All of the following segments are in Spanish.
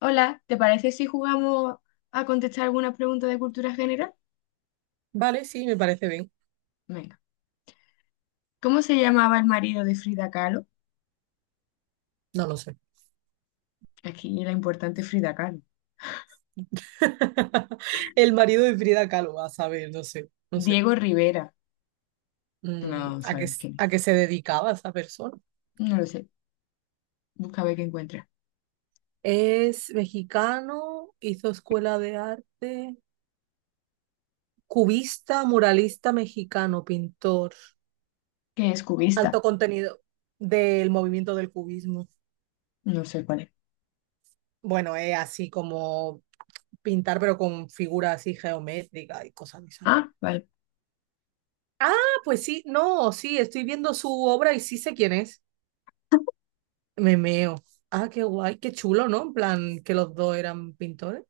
Hola, ¿te parece si jugamos a contestar algunas preguntas de cultura general? Vale, sí, me parece bien. Venga. ¿Cómo se llamaba el marido de Frida Kahlo? No lo sé. Aquí la importante Frida Kahlo. El marido de Frida Kahlo, a saber, no sé, no sé. Diego Rivera. mm, No ¿a qué, sabemos quién es. a qué se dedicaba esa persona? No lo sé. Busca a ver qué encuentra. Es mexicano, hizo escuela de arte, cubista, muralista mexicano, pintor. ¿Qué es Alto cubista? contenido del movimiento del cubismo. No sé cuál es. Bueno, es así como pintar, pero con figuras así geométricas y cosas de esas. Ah, vale. Ah, pues sí, no, sí, estoy viendo su obra y sí sé quién es. Me meo. Ah, qué guay, qué chulo, ¿no? En plan, que los dos eran pintores.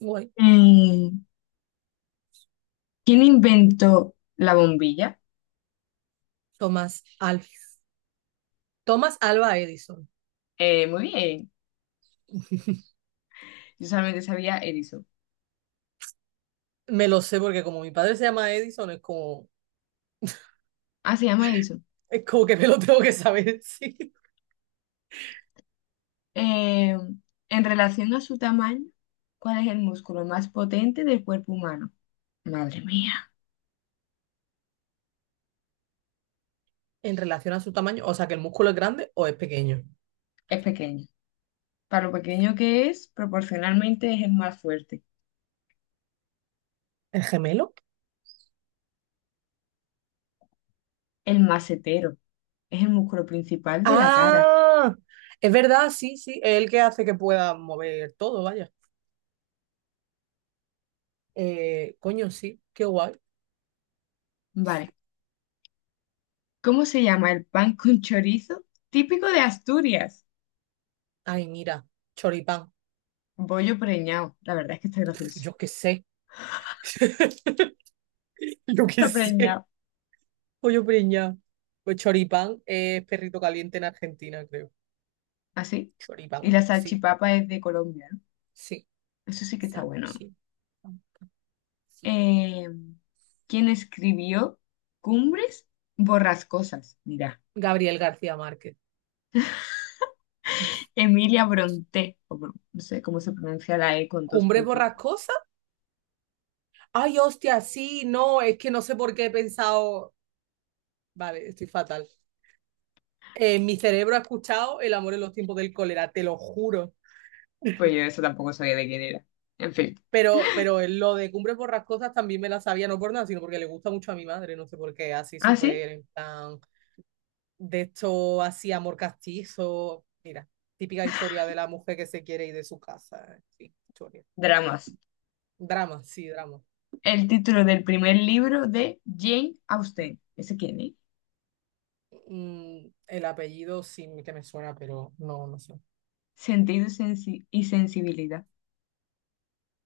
Guay. Mm, ¿Quién inventó la bombilla? Tomás Alf. Tomás Alba Edison. Muy bien. Yo solamente sabía Edison. Me lo sé porque como mi padre se llama Edison, es como, Ah, se llama Edison. es como que me lo tengo que saber, sí. Eh, en relación a su tamaño, ¿cuál es el músculo más potente del cuerpo humano? Madre mía, En relación a su tamaño, o sea, que el músculo es grande o es pequeño. es pequeño. Para lo pequeño que es, proporcionalmente es el más fuerte, ¿El gemelo? el macetero. Es el músculo principal de la cara. Ah, es verdad, sí, sí. Es el que hace que pueda mover todo, vaya. Coño, sí, qué guay. Vale. ¿Cómo se llama el pan con chorizo típico de Asturias? Ay, mira, choripán. Bollo preñado. La verdad es que está gracioso. Yo qué sé. Yo qué Está sé. preñado. Pollo preñado. Pues choripán es perrito caliente en Argentina, creo. Así. Y Choripán, la sí, salchipapa es de Colombia, ¿no? sí, Eso sí que está san, bueno. sí, san, sí. Eh, ¿Quién escribió Cumbres borrascosas? Mira. Gabriel García Márquez. Emilia Bronte, o Bron- no sé cómo se pronuncia la E con dos ¿Cumbre puntitos. borrascosa? Ay, hostia, sí, no, es que no sé por qué he pensado. Vale, estoy fatal. Mi cerebro ha escuchado El amor en los tiempos del cólera, te lo juro. Pues yo eso tampoco sabía de quién era. En fin. Pero lo de Cumbres Borrascosas también me la sabía, no por nada, sino porque le gusta mucho a mi madre, no sé por qué, así Ah, sí, súper en plan. De esto así amor castizo, mira, típica historia de la mujer que se quiere ir de su casa, sí, historia. dramas. Drama, sí, drama. El título del primer libro de Jane Austen. ¿Ese quién es? El apellido sí que me suena, pero no, no sé. Sentido y sensi- y sensibilidad.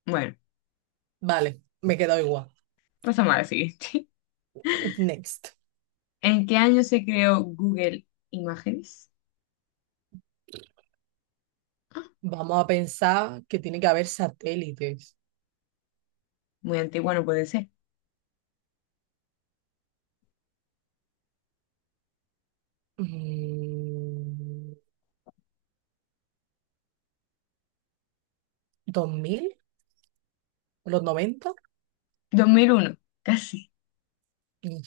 Bueno, Vale, me he quedado igual. pasamos a la siguiente. Next. ¿En qué año se creó Google Imágenes? Ah, Vamos a pensar que tiene que haber satélites. muy antiguo no puede ser. Mm, ¿2000? ¿Los noventa? 2001, casi. Mm.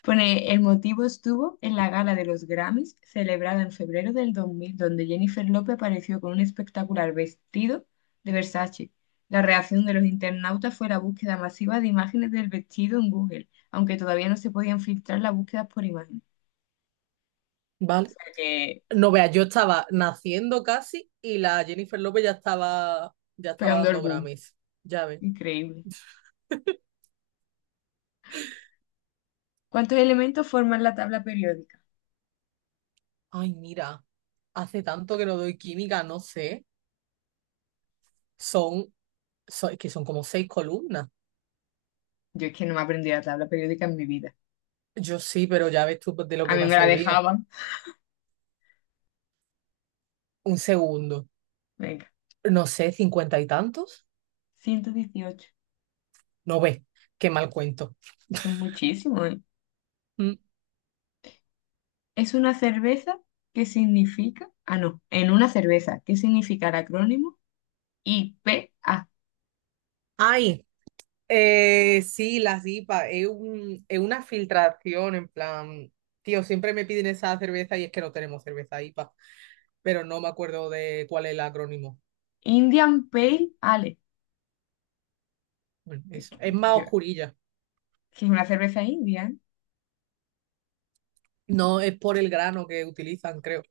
Pone, el motivo estuvo en la gala de los Grammys, celebrada en febrero del 2000, donde Jennifer López apareció con un espectacular vestido de Versace. La reacción de los internautas fue la búsqueda masiva de imágenes del vestido en Google, aunque todavía no se podían filtrar las búsquedas por imagen. O Vale. sea que, No veas, yo estaba naciendo casi y la Jennifer López ya estaba pegando el dando boom. Grammys. Ya ves. Increíble. ¿Cuántos elementos forman la tabla periódica? Ay, mira, hace tanto que no doy química, no sé. Son, es que son como seis columnas. Yo es que no me aprendí la tabla periódica en mi vida. Yo sí, pero ya ves tú de lo A que mí me ha me la servido. dejaban. Un segundo. Venga, No sé, cincuenta y tantos. 118. No ves, qué mal cuento. Son muchísimos, ¿eh? Mm. Es una cerveza que significa, ah, no, en una cerveza, ¿qué significa el acrónimo? I P a Ay, sí, las IPA, es una filtración, en plan, tío, siempre me piden esa cerveza y es que no tenemos cerveza IPA, pero no me acuerdo de cuál es el acrónimo. Indian Pale Ale. Bueno, eso, es más Yo, oscurilla. que es una cerveza india, ¿eh? No, es por el grano que utilizan, creo.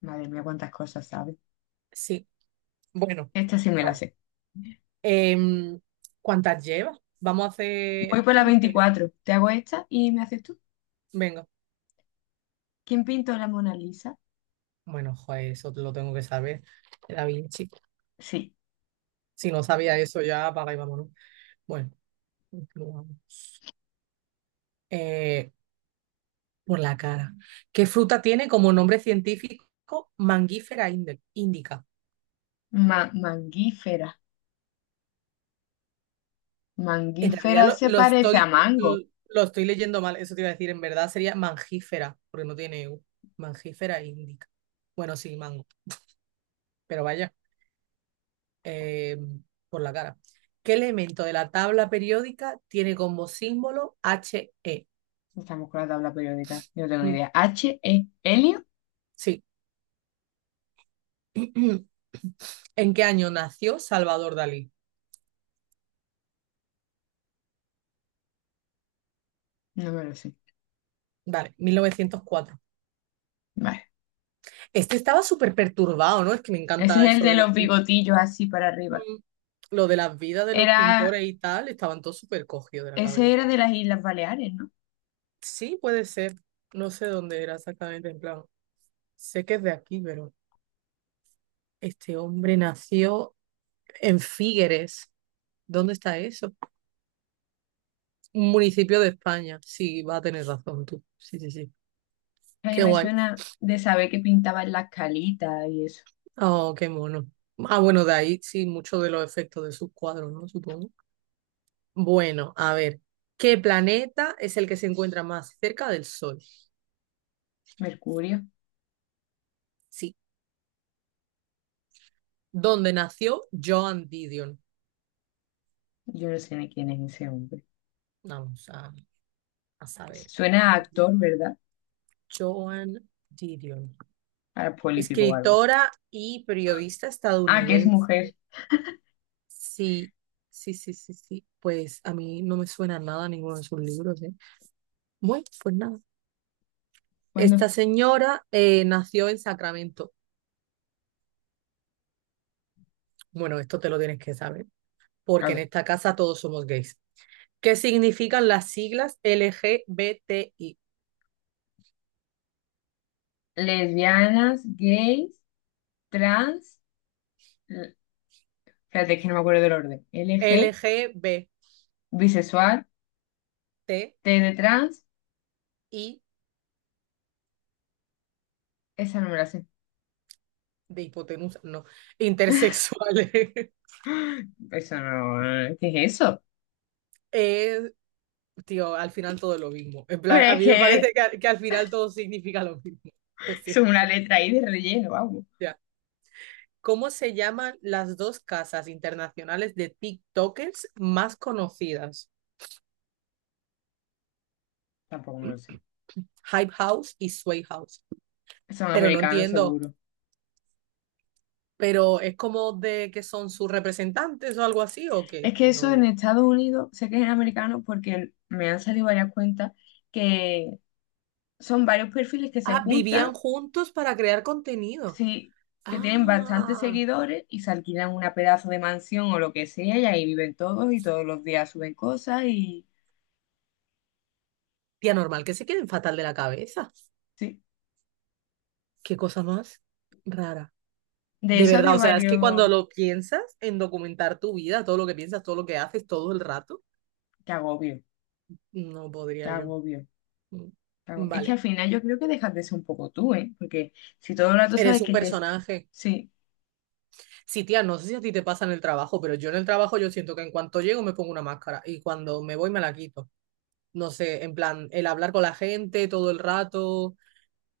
Madre mía, cuántas cosas sabes. Sí, bueno, Esta sí me la vamos. sé. Em, ¿Cuántas llevas? Vamos a Voy hacer por la 15, ¿no? 24. Te hago esta y me haces tú. Venga. ¿Quién pintó la Mona Lisa? Bueno, joder, eso lo tengo que saber. Era bien chico. Sí, Si no sabía eso, ya apaga y vámonos. Bueno, continuamos. Eh, por la cara. ¿Qué fruta tiene como nombre científico Mangifera indica? Mangífera. En realidad Mangífera lo, se lo parece a estoy, mango. lo estoy leyendo mal, eso te iba a decir. En verdad sería mangífera, porque no tiene U. Mangífera indica. Bueno, sí, mango. Pero vaya. eh, por la cara. ¿Qué elemento de la tabla periódica tiene como símbolo HE? Estamos con la tabla periódica. Yo no tengo ni Mm, idea. ¿H-E? ¿Helio? sí. ¿En qué año nació Salvador Dalí? No me lo sé. Vale, 1904. Vale. Este estaba súper perturbado, ¿no? Es que me Ese encanta es el eso de de la... los bigotillos así para arriba. Mm, Lo de las vidas de los Era, pintores y tal, estaban todos súper cogidos de la ese era cabeza. de las Islas Baleares, ¿no? Sí, puede ser. No sé dónde era exactamente, en plan. Sé que es de aquí, pero este hombre nació en Figueres. ¿Dónde está eso? Un municipio de España. Sí, va a tener razón tú. Sí, sí, sí. A mí Qué me guay. suena de saber que pintaban las calitas y eso. Oh, qué mono. Ah, bueno, de ahí sí, muchos de los efectos de sus cuadros, ¿no? Supongo. Bueno, a ver. ¿Qué planeta es el que se encuentra más cerca del Sol? Mercurio, Sí. ¿Dónde nació Joan Didion? yo no sé ni quién es ese hombre. Vamos a saber. Suena a actor, ¿verdad? Joan Didion. A político o algo. Escritora y periodista Ah, que es estadounidense. mujer. Sí, sí, sí, sí, sí. Pues a mí no me suena nada ninguno de sus libros, ¿eh? Bueno, pues nada. ¿Cuándo? Esta señora nació en Sacramento. Bueno, esto te lo tienes que saber, A porque en ver. esta casa todos somos gays. ¿Qué significan las siglas LGBTI? Lesbianas, gays, trans. L- Espérate, que no me acuerdo del orden. L G LGBTI bisexual, T de trans. Esa no me la sé. de hipotenusa, no, intersexuales. Eso no. ¿Qué es eso? Es, tío, al final todo es lo mismo. En Pero plan, a es mí me parece que que, que al final todo significa lo mismo. Lo es una siento. letra ahí de relleno, vamos. Ya. ¿Cómo se llaman las dos casas internacionales de TikTokers más conocidas? Tampoco me lo sé. Hype House y Sway House. Son Pero no americanos, entiendo, seguro. pero es como de que son sus representantes o algo así, o que es Es que que eso en no. Estados Unidos, sé que es en americano porque me han salido varias cuentas que son varios perfiles que se Ah, juntan, vivían juntos para crear contenido. sí, que tienen bastantes Ah, seguidores y se alquilan una pedazo de mansión o lo que sea y ahí viven todos y todos los días suben cosas y tía, normal que se queden fatal de la cabeza. sí. Qué cosa más rara. De De eso verdad, había o sea, es que cuando varios... lo piensas en documentar tu vida, todo lo que piensas, todo lo que haces, todo el rato, Qué agobio, no qué podría yo. agobio, Mm. qué agobio. Es que Vale, al final yo creo que dejas de ser un poco tú, ¿eh? Porque si todo el rato eres sabes un que te... personaje. Sí. Sí, tía, no sé si a ti te pasa en el trabajo, pero yo en el trabajo yo siento que en cuanto llego me pongo una máscara y cuando me voy me la quito. No sé, en plan, el hablar con la gente todo el rato,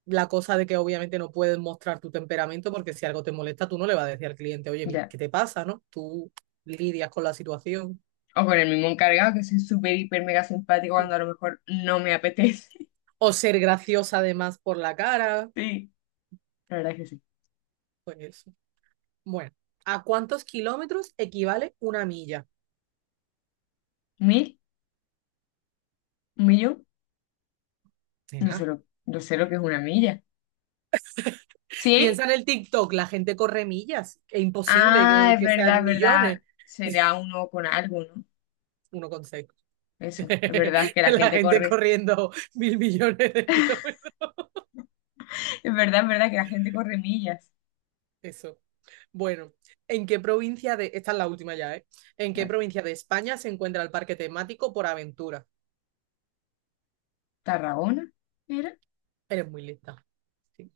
la cosa de que obviamente no puedes mostrar tu temperamento porque si algo te molesta tú no le vas a decir al cliente, oye, mire, Ya. ¿qué te pasa, no? Tú lidias con la situación. O con el mismo encargado, que soy súper, hiper, mega simpático cuando a lo mejor no me apetece. O ser graciosa además por la cara, Sí, la verdad es que sí. pues eso. Bueno, ¿a cuántos kilómetros equivale una milla? ¿Mil? ¿Un millón? No sé Nena, lo, no sé lo que es una milla. ¿Cien? piensa en el TikTok, la gente corre millas. Es imposible Ah, que, es que verdad, sean es millones. verdad. Será uno con algo, ¿no? 1,6. Eso, es verdad que la La gente gente corre. corriendo mil millones de kilómetros. Es verdad que la gente corre millas. Eso. Bueno, ¿en qué provincia de... Esta es la última ya, ¿eh? ¿En qué ¿La provincia de España se encuentra el parque temático Por Aventura? ¿Tarragona era? Eres muy lista. Sí,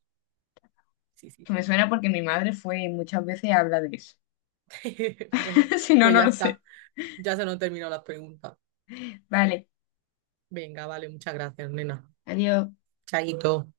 sí, sí, Que me sí, suena sí. porque mi madre fue y muchas veces habla de eso. Bueno, Si no, pues no ya lo está. sé. Ya se nos terminó las preguntas. Vale, Venga, vale, muchas gracias, nena. adiós. Chaito.